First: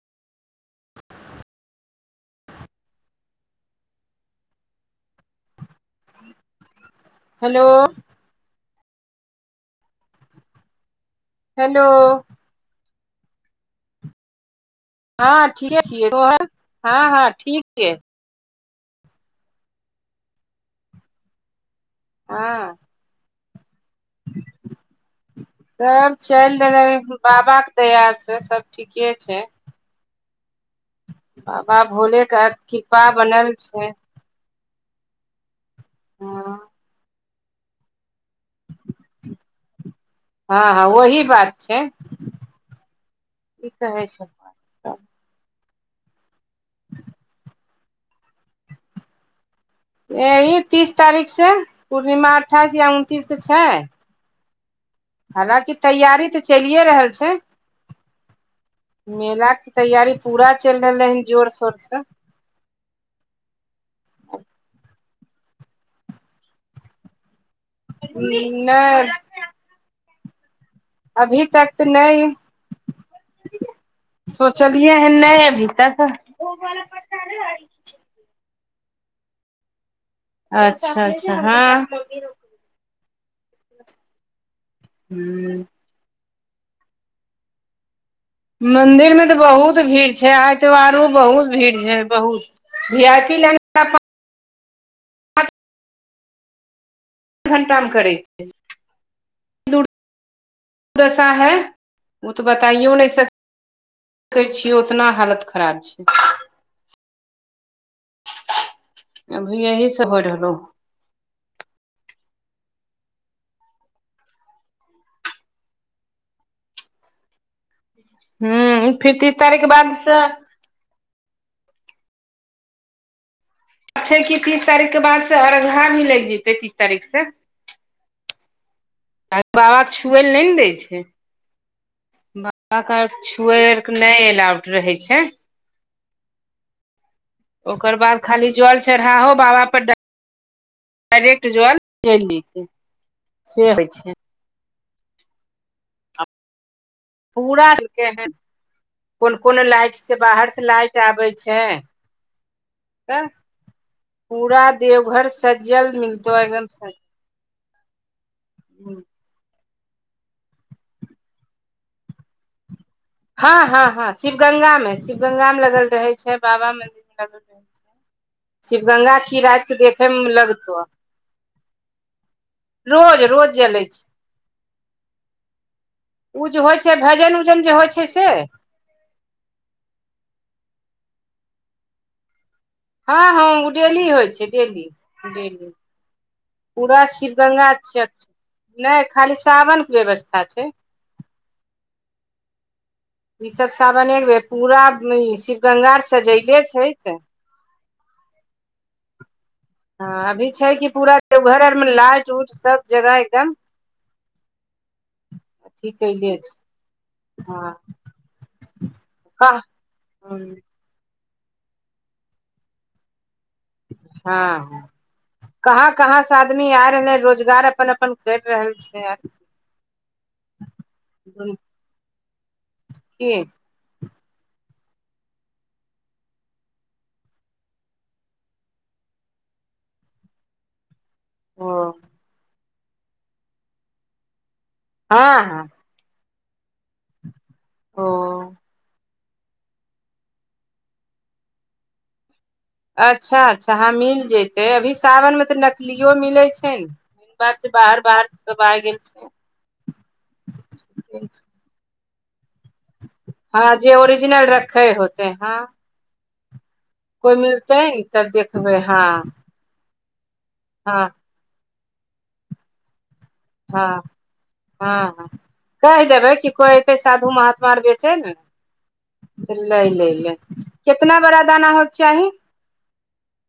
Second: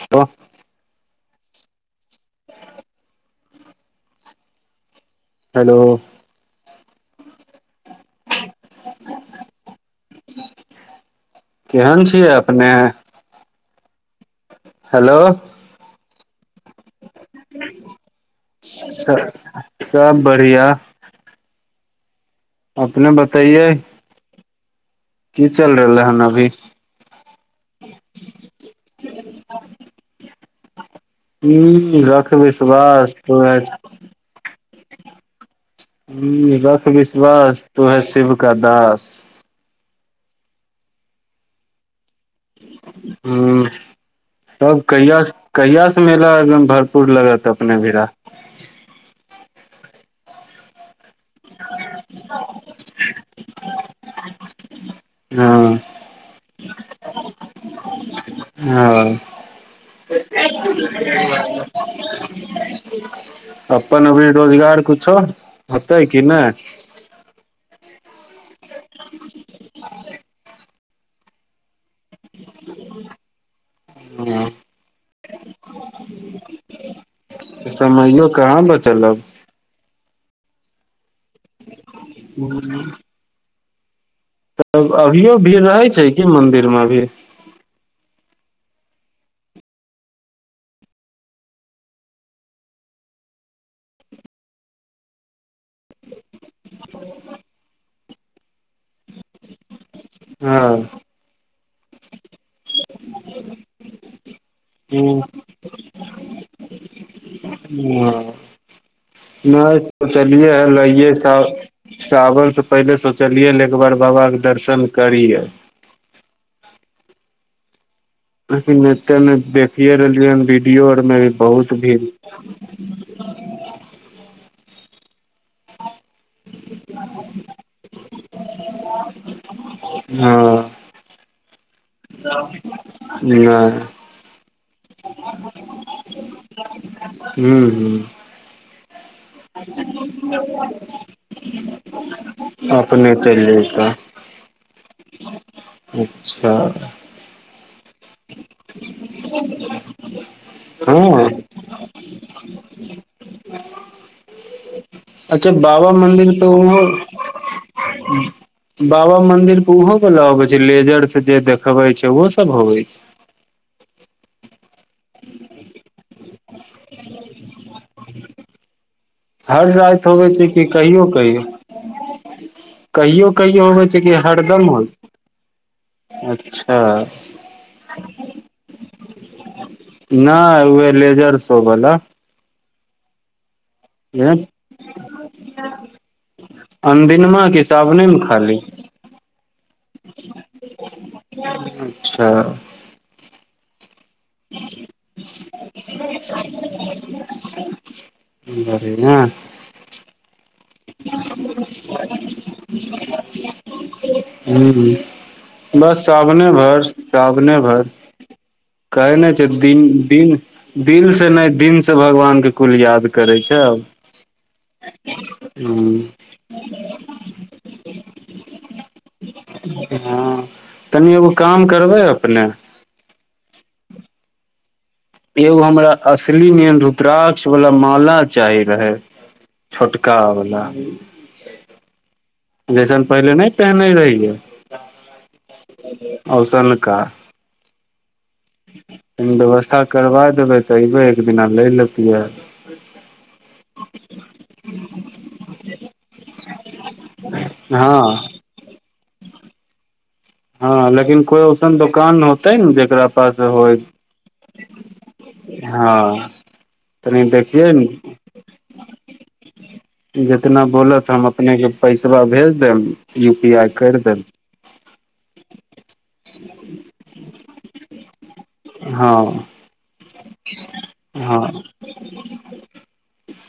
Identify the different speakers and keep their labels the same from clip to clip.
Speaker 1: तऽ hello
Speaker 2: hello hello
Speaker 1: केहन छियै अपने हेलो
Speaker 2: हँ ठीके छियै तोहर हँ हँ ठीक छियै
Speaker 1: [inaudible] सब बाढ़िया
Speaker 2: हँ
Speaker 1: अपने बताइय रहलै
Speaker 2: सब
Speaker 1: हन अभी
Speaker 2: चलि रहलैय बाबा के दयासँ सब ठीके छै बाबा
Speaker 1: हू
Speaker 2: भोले
Speaker 1: रख
Speaker 2: के कृपा
Speaker 1: विश्वास
Speaker 2: बनल
Speaker 1: तऽ
Speaker 2: छै
Speaker 1: [unintelligible] हू
Speaker 2: हँ
Speaker 1: रख विश्वास तू है शिव का दास
Speaker 2: हँ हँ वही बात छै
Speaker 1: हँ
Speaker 2: की कहै छै
Speaker 1: तब कहि कहिया सऽ मेला एकदम भरपूर लागत अपने [unintelligible]
Speaker 2: यहि तीस तारीखसँ पूर्णिमा अठाइस या उनतीसकऽ छै हालाँकि
Speaker 1: हँ
Speaker 2: तैयारी तऽ चलिए रहल छैय
Speaker 1: हँ
Speaker 2: मेलाके तैयारी पूरा चलि रहलै हन जोर शोरसँ
Speaker 1: अपन अभी रोजगार किछुओ होतै कि नहि
Speaker 2: हं नहि
Speaker 1: [unintelligible]
Speaker 2: अभी तक तऽ नहि
Speaker 1: [unintelligible] हाँ,
Speaker 2: सोचलियै हँ नहि अभी तक
Speaker 1: समैयो कहाँ बचल अब
Speaker 2: अच्छा अच्छा हँ
Speaker 1: [unintelligible]
Speaker 2: [unintelligible]
Speaker 1: तऽ अभियो भीड़ रहै छै कि मंदिर मे अभी
Speaker 2: मंदिरमे तऽ बहुत भीड़ छै आइ तऽ औरो बहुत भीड़ छै, बहुत भियापी लाईन
Speaker 1: [unintelligible]
Speaker 2: एक घण्टामे करै छिय
Speaker 1: हँ
Speaker 2: दसा है ओ तऽ बताइओ नहि सकै छियै उतना हालत खराब छैय
Speaker 1: [unintelligible]
Speaker 2: अभी
Speaker 1: नेय
Speaker 2: यही सब हो
Speaker 1: सीचलिये
Speaker 2: रहलो
Speaker 1: हऽ लहिए सब सावन से पहिले सोचलियै ने एक बार बाबा कऽ दर्शन करिय
Speaker 2: ह
Speaker 1: लेकिन
Speaker 2: फिर
Speaker 1: एते
Speaker 2: तीस
Speaker 1: ने
Speaker 2: तारीख के बाद
Speaker 1: देखिे
Speaker 2: से
Speaker 1: रहलियै हन वीडियो आर मे भी बहुत भीड़
Speaker 2: छै कि तीस तारीख के बाद से अरन्धा भी लागि जेते तीस तारीख सऽ
Speaker 1: [unintelligible]
Speaker 2: आय बाबा कऽ छुएल
Speaker 1: हँ
Speaker 2: नहि नऽ दै छैय बाबा कऽ
Speaker 1: नहि
Speaker 2: छुए आर के नहि एलाउ रहे छैय
Speaker 1: ह [unintelligible]
Speaker 2: ओकर बाद खाली जल चढ़ाहो बाबा पर डायरेक्ट जल
Speaker 1: अपने चलि
Speaker 2: [unintelligible] से होइ
Speaker 1: जैतऽ
Speaker 2: छैय
Speaker 1: अच्छा
Speaker 2: पूरा देलके है कोन कोन लाइटसँ बाहरसँ लाइट
Speaker 1: हँ
Speaker 2: आबै छैय त पूरा देवघर
Speaker 1: अच्छा
Speaker 2: सजल मिलतो
Speaker 1: पे
Speaker 2: एकदम
Speaker 1: ओहो
Speaker 2: स
Speaker 1: बाबा मन्दिर ओहो वला अबे छैय लेजर से जे देखबे छैय ओहो सब होवे छैय
Speaker 2: हँ हँ हँ शिव गंगा मऽ शिव गंगा मे लगल रहे छैय बाबा मंदिर मे लगल रहे छैय शिवगंगा
Speaker 1: हर
Speaker 2: के
Speaker 1: रति
Speaker 2: देखे
Speaker 1: होबे
Speaker 2: मे
Speaker 1: छैय कि
Speaker 2: लगतौ
Speaker 1: कहियो कहियौ
Speaker 2: रोज
Speaker 1: कहियो
Speaker 2: रोज
Speaker 1: कहियो
Speaker 2: जलै
Speaker 1: होबे छैय
Speaker 2: छै
Speaker 1: कि हरदम होय
Speaker 2: ओ जे
Speaker 1: अच्छा
Speaker 2: होइ छैय भजन उजन जे होइ छैय से
Speaker 1: नई उहे लेजर सब बला
Speaker 2: हँ हँ ओ डेली होइ छैय डेली डेली पूरा
Speaker 1: अनदिनमा कि
Speaker 2: शिवगंगा
Speaker 1: सावनेमे
Speaker 2: चक
Speaker 1: खाली
Speaker 2: नहि खाली साावन कऽ व्यवस्था छैय
Speaker 1: अच्छा
Speaker 2: ईसभ सावन एक बेे पूरा शिव गंगा आर सजयले छैय तऽ
Speaker 1: बढ़िया
Speaker 2: हँ अभी छैय कि पूरा देवघर आर मऽ लाइट उट सब जगह एकदम
Speaker 1: हू
Speaker 2: अथी
Speaker 1: बस
Speaker 2: कैले
Speaker 1: सावने
Speaker 2: छै
Speaker 1: भरि सावने
Speaker 2: हँ
Speaker 1: भरि कहै नहि छैय
Speaker 2: कह
Speaker 1: दिन दिन दिल से नहि दिन से भगवानके कुल याद करै छैय हू
Speaker 2: दस आदमी आय रहलै रोजगार अपन अपन करि रहल छैय
Speaker 1: हँ तनि एगो काम करबै अपने
Speaker 2: कि
Speaker 1: एगो हमरा असली निय रुद्राक्ष वाला माला चाही रहे छोटका वला
Speaker 2: [unintelligible]
Speaker 1: जैसन पहिले नहि पहिनै रहियै
Speaker 2: हँ हँ
Speaker 1: औसनका
Speaker 2: ओ
Speaker 1: तनि व्यवस्था करबा देबै तऽ अयबै एक दिना लै लेतियै
Speaker 2: अच्छा अच्छा हँ मिल जतै अभी सावनमे तऽ नकलियो मिलै छैय नऽ बात छै
Speaker 1: हँ
Speaker 2: बाहर बाहर से सब आ गेल
Speaker 1: हँ लेकिन कोइ ओसन दोकान होते नऽ जेकरा जकरा पास
Speaker 2: हँ
Speaker 1: होइ
Speaker 2: जे ओरिजिनल रखे होते हँ
Speaker 1: हँ तनि
Speaker 2: कोइ
Speaker 1: देखियै
Speaker 2: मिलतै
Speaker 1: ने
Speaker 2: तब देखबै हँ
Speaker 1: जितना
Speaker 2: हँ
Speaker 1: बोलत हम अपनेके पैसबा भेज देब यू पी आइ करि देब
Speaker 2: हँ हँ कहि देबै कि कोइ एयतै साधु महात्मा आर जे छैय ने
Speaker 1: हँ
Speaker 2: छै लै लै लेऽ कितना
Speaker 1: हँ
Speaker 2: बड़ा दाना होइके चाही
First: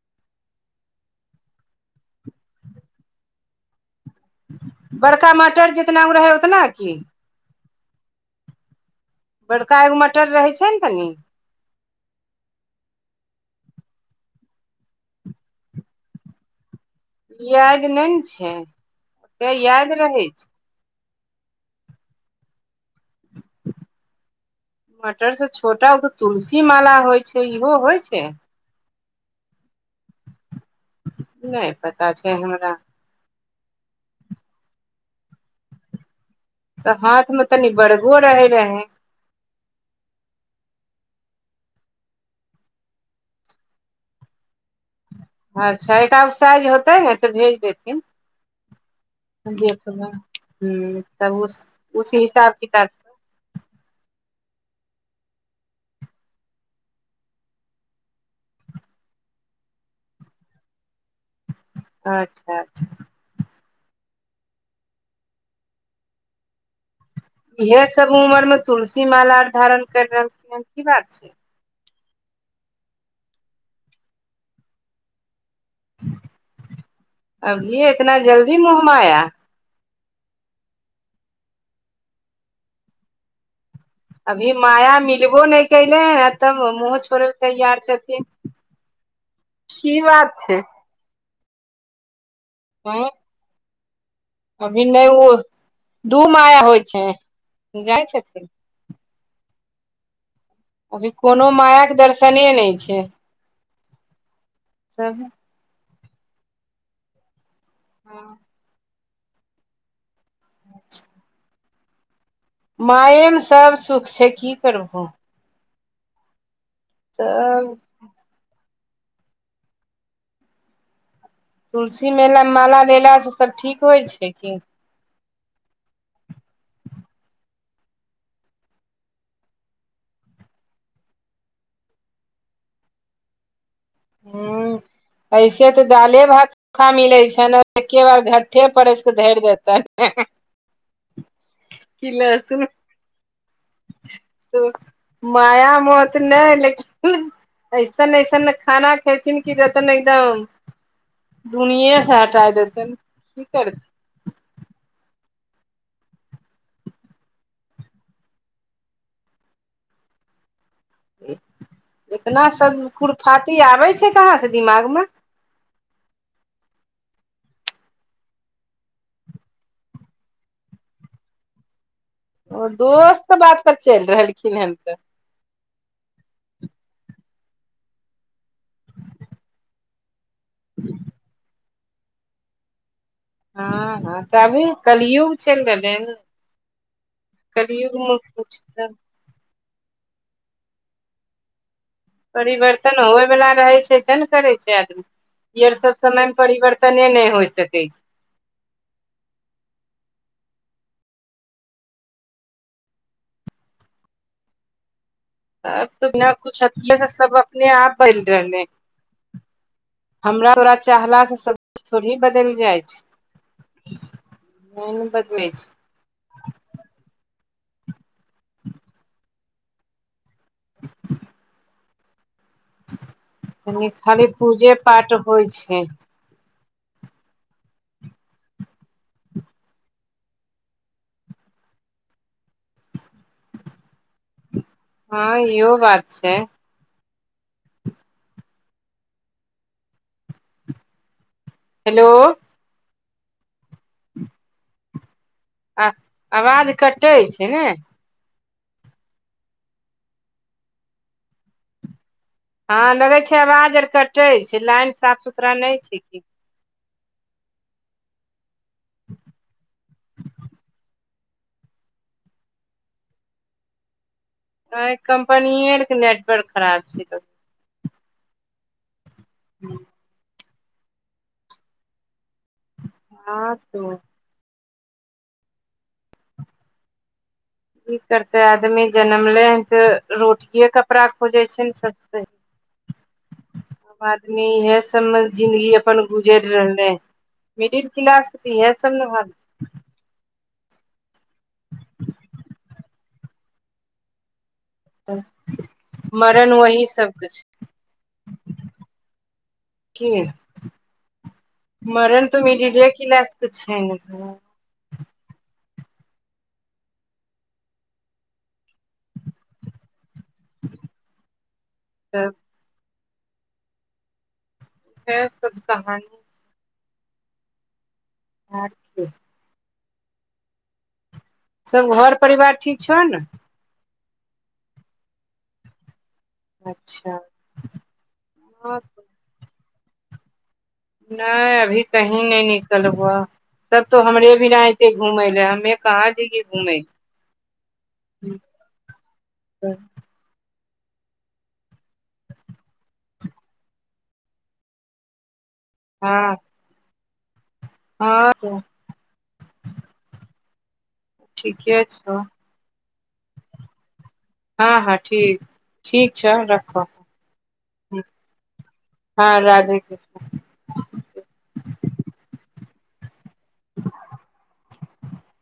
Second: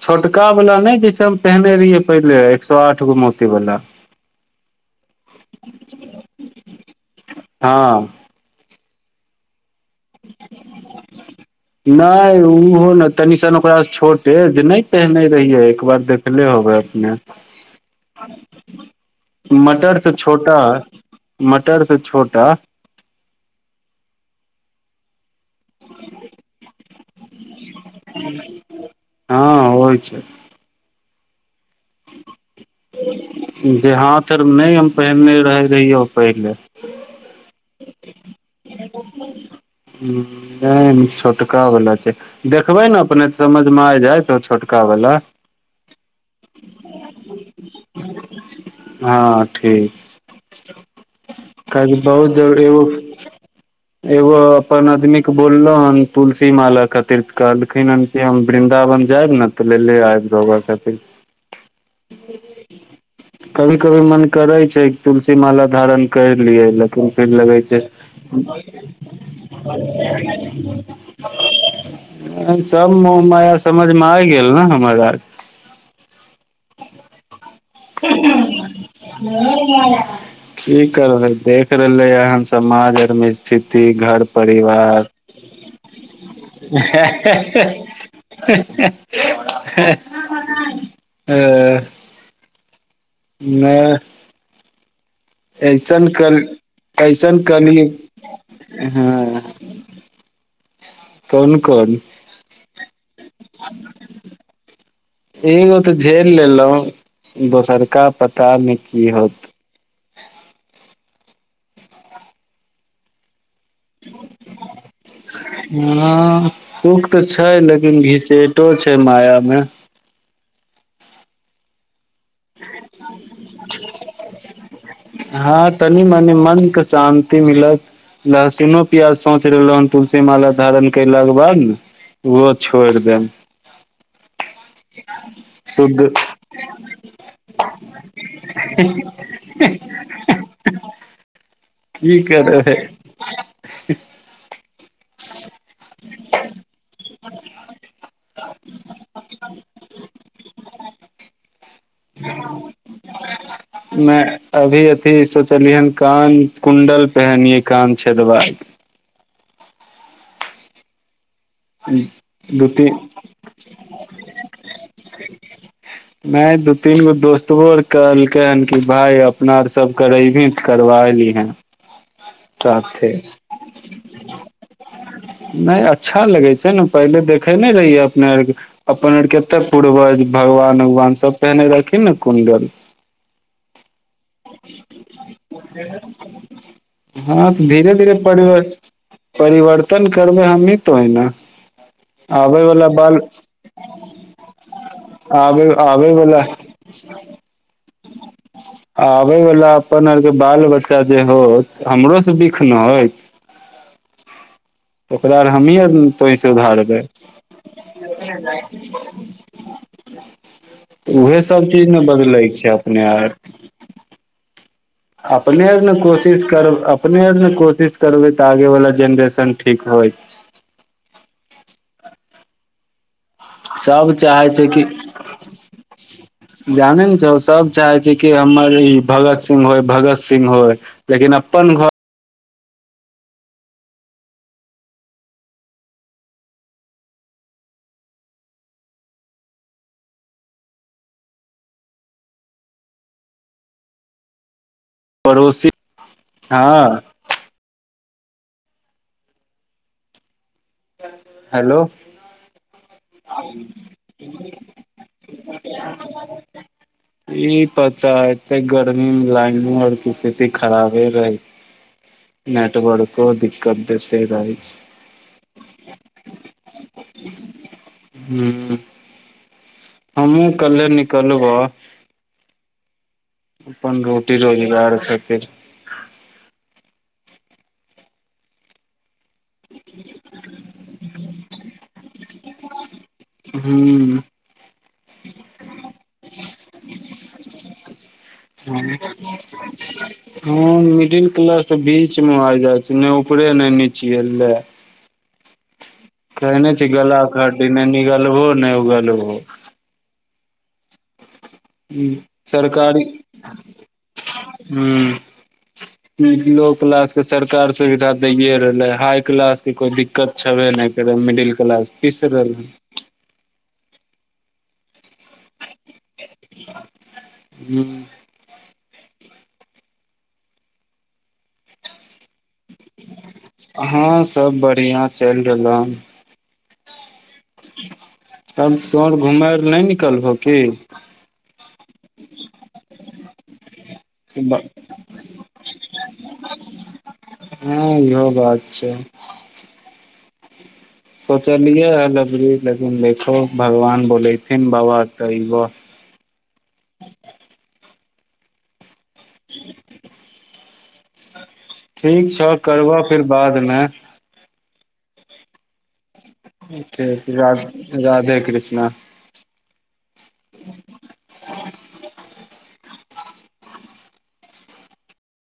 Speaker 1: छोटका वाला ने जैसे हम पहिने रहियै पहिले एक सए आठ गो मोती वाला
Speaker 2: बड़का मटर जितना गे रहै ओतना की
Speaker 1: हँ
Speaker 2: बड़का एगो मटर रहै छै नऽ तनी
Speaker 1: [unintelligible] नहि ओहो नऽ तनि सन ओकरासँ छोटे जे नहि पहिने रहियै एक बार देखले होबे अपने
Speaker 2: याद नहि नऽ छैय ओते याद रहै छै
Speaker 1: नहि मटर सऽ छोटा
Speaker 2: मटर सऽ छोटा ओ तऽ तुलसी माला होइ छै इहो होइ छै
Speaker 1: हँ होइ छै
Speaker 2: नहि पता छै हमरा
Speaker 1: जे हाथ अर मे नहि हम पहनने रह रहहि पहिले
Speaker 2: तऽ हाथ मऽ तनी बड़गो रहे रहे
Speaker 1: नहि ई छोटका बला छै देखबै नऽ अपने समझमे आ जायछ छोटका वला
Speaker 2: अच्छा एकटा उऽ साइज होतै ने तऽ भेज देथिन
Speaker 1: हँ
Speaker 2: [unintelligible]
Speaker 1: ठीक
Speaker 2: देखबे हू
Speaker 1: काहेकि
Speaker 2: उ
Speaker 1: बहुत
Speaker 2: हिसाब
Speaker 1: जरूरी
Speaker 2: किताब
Speaker 1: एगो एगो अपन आदमी कऽ बोललो हन तुलसी माला खातिर कहलखिन हन कि हम वृन्दावन जायब नऽ तऽ ले ले आब रऊआ खातिर
Speaker 2: अच्छा अच्छा
Speaker 1: कभी कभी मन करै छै तुलसी माला धारण कर लियै लेकिन फेर लगै छै
Speaker 2: इहे सब उमर मे तुलसी माला आर धारण कर रहलखिन हन की बात छै
Speaker 1: सब मोह माया समझमे आ गेल नऽ हमर आर
Speaker 2: [unintelligible] अभिए
Speaker 1: [unintelligible] कि करबे देख रहले हऽ समाज आरमे स्थिति घर
Speaker 2: अभी माया
Speaker 1: परिवार
Speaker 2: मिलबो नहि कैले ह तब मुँह छोड़े ल तैयार छथिन की बात छै
Speaker 1: [unintelligible]
Speaker 2: [unintelligible]
Speaker 1: नहि
Speaker 2: अभी नहि ओ
Speaker 1: ऐसन
Speaker 2: दू माया होइ छै जाइ छथिन
Speaker 1: [unintelligible]
Speaker 2: अभी कोनो
Speaker 1: कोन
Speaker 2: माया कऽ
Speaker 1: कोन
Speaker 2: दर्शने नहि छै
Speaker 1: [unintelligible]
Speaker 2: [unintelligible]
Speaker 1: एगो तऽ झेल लेलहु दोसरका पता ने की होत
Speaker 2: अच्छा मायामे सब सुख छै की करबहो
Speaker 1: ह सुख तऽ छै
Speaker 2: तब
Speaker 1: लेकिन घिसेटो छै माया मे
Speaker 2: तुलसी के माला लेलासँ सभ ठीक होइ छैय की
Speaker 1: हँ तनि मनी मन कऽ शान्ति मिलत लहसुनो प्याज सोच रहलो हन तुलसी माला धारण कलाक के बाद नऽ ओहो छोरि देब
Speaker 2: एसे तऽ
Speaker 1: शुद्ध
Speaker 2: दालि भात चोखे खाय नऽ मिलेत छयन एके बार झटठे परसिक धारि देयतनि। [unintelligible]
Speaker 1: कि करबे
Speaker 2: माया मोह तऽ नै लेकिन एसन एसन खाना खेथिन की लगतनि एकदम दुनिये स हटा हटा देतयेन की करथिन
Speaker 1: नेय अभी अथि सोचलिय हँ कान कुंडल पेहनिये कान छेदबा कऽ
Speaker 2: इतना
Speaker 1: दू
Speaker 2: सब
Speaker 1: तीन
Speaker 2: खुराफाती आबैय छैय कहा सऽ दिमागमऽ
Speaker 1: [unintelligible] नै दू तीन गो दोस्तबो आर कहलकै हऽ कि भााय अपना सब करेबही तऽ करबा लिहन
Speaker 2: ओ दोस्तक बात पर चलि रहलखिन ह तऽ
Speaker 1: नै अच्छा लगे छैय नऽ पहिले देखे नै रहियै अपना आरके अपना आरके। एतय पूर्वज भगवान उगवान सब पहिने रहथिन नऽ कुंडल।
Speaker 2: हँ हँ तऽ अभी कलियुग चलि रहलैय हन
Speaker 1: हँ तऽ धीरे धीरे
Speaker 2: कलियुगमे कुछ
Speaker 1: परिवर
Speaker 2: तऽ
Speaker 1: परिवर्तन करबैय हमी तोही नऽ
Speaker 2: परिवर्तन होए बला रहेय छैय ते नऽ करे छैय आदमी इ
Speaker 1: आबै
Speaker 2: आर सब
Speaker 1: आबै
Speaker 2: समयमे परिवर्तन तने नै होइ सकैय छैय
Speaker 1: [unintelligible] अबैय वला अपन अरके बाल बच्चा जे होतय हमरो से बिख नऽ होयत ओकरा आर हमही आर तोहि से उधारबै
Speaker 2: [unintelligible] सब अपने आप बन रहले हँ हमरा तोड़ा चाहला
Speaker 1: उहे
Speaker 2: सऽ सब
Speaker 1: चीज ने
Speaker 2: थोरिये
Speaker 1: बदलै
Speaker 2: बदलि
Speaker 1: छै
Speaker 2: जाइ
Speaker 1: अपने
Speaker 2: छैय
Speaker 1: आर अपने
Speaker 2: छै
Speaker 1: आर नऽ कोसिस करबैय अपने आर नऽ कोसिस करबै तऽ आगे वाला जनरेसन ठीक होयत सब
Speaker 2: खाली
Speaker 1: चाहै छै
Speaker 2: पुजे
Speaker 1: कि
Speaker 2: पाठ होइ छैय
Speaker 1: जानै नऽ छहौ सब चाहे छैय की हमर इ भगत सिंह होय भगत सिंह होय लेकिन अपन घरऽ
Speaker 2: ह इहो बात छैय हेलो
Speaker 1: पड़ोसी
Speaker 2: आ आवाज
Speaker 1: हँ
Speaker 2: कटैत छैय नऽ
Speaker 1: हेलो
Speaker 2: ह लगैय छैय आवाज आर कटै छैय लाइन साफ सुथरा नहि छैय की
Speaker 1: [unintelligible] की पता एत्ते गर्मीमे लाइन आरऽ कऽ स्थिति खराबे रहैय छैय। नेटवर्को दिक्कत देते रहये
Speaker 2: ताहि कम्पनीये आर कऽ नेटवर्क खराब छैय
Speaker 1: हू
Speaker 2: [unintelligible]
Speaker 1: हमहु काल्ले निकलबह
Speaker 2: हँ तो
Speaker 1: अपन रोटी रोजगार खातिर
Speaker 2: की करते आदमी जनमले ह तऽ रोटिये कपड़ा खोजइ छैय नऽ सबसे
Speaker 1: हू
Speaker 2: आब आदमी इहे सबमे जिंन्दगी अपन गुजर रहले हऽ मिडिल क्लास भी
Speaker 1: ह मिडिल क्लास तऽ बीच मे आ जाइत अछि। ने ऊपरे नऽ नचिये लेऽ
Speaker 2: [unintelligible] मरण
Speaker 1: कहै नहि
Speaker 2: वही
Speaker 1: छै गला
Speaker 2: सबके छै
Speaker 1: खाटी नहि निगलबो नहि उगलबो
Speaker 2: कि मरण तऽ मिडिले क्लास छै नऽ फेरो
Speaker 1: हू लो क्लास के सरकार सुविधा दैए रहलै हाई क्लास कऽ कोइ दिक्कत छबे नहि करै मिडिल क्लास पिस रहलय हँ
Speaker 2: [unintelligible]
Speaker 1: हू
Speaker 2: [unintelligible] सब घर परिवार ठीक छौ नऽ
Speaker 1: हाँ सब बढ़िया चलि रहलो हँ
Speaker 2: अच्छा
Speaker 1: तब
Speaker 2: हँ
Speaker 1: तोर घुमेय नहि निकलबहो की
Speaker 2: नहि अभी कही नहि निकलबऽ सब तो हमरे भना घूमै लऽ हमे कहाँ जए घुमे
Speaker 1: हँ इहो बात छै
Speaker 2: [unintelligible]
Speaker 1: सोचलियै हँ एबरी लेकिन देखहो भगवान बोलेथिन बाबा तऽ अबऽ
Speaker 2: हँ हँ ठीके छौ
Speaker 1: ठीक छह करबह फेर बादमे
Speaker 2: हँ हँ ठीक ठीक छै रख
Speaker 1: रा राधे कृष्णा
Speaker 2: हँ राधे कृष्णा [unintelligible]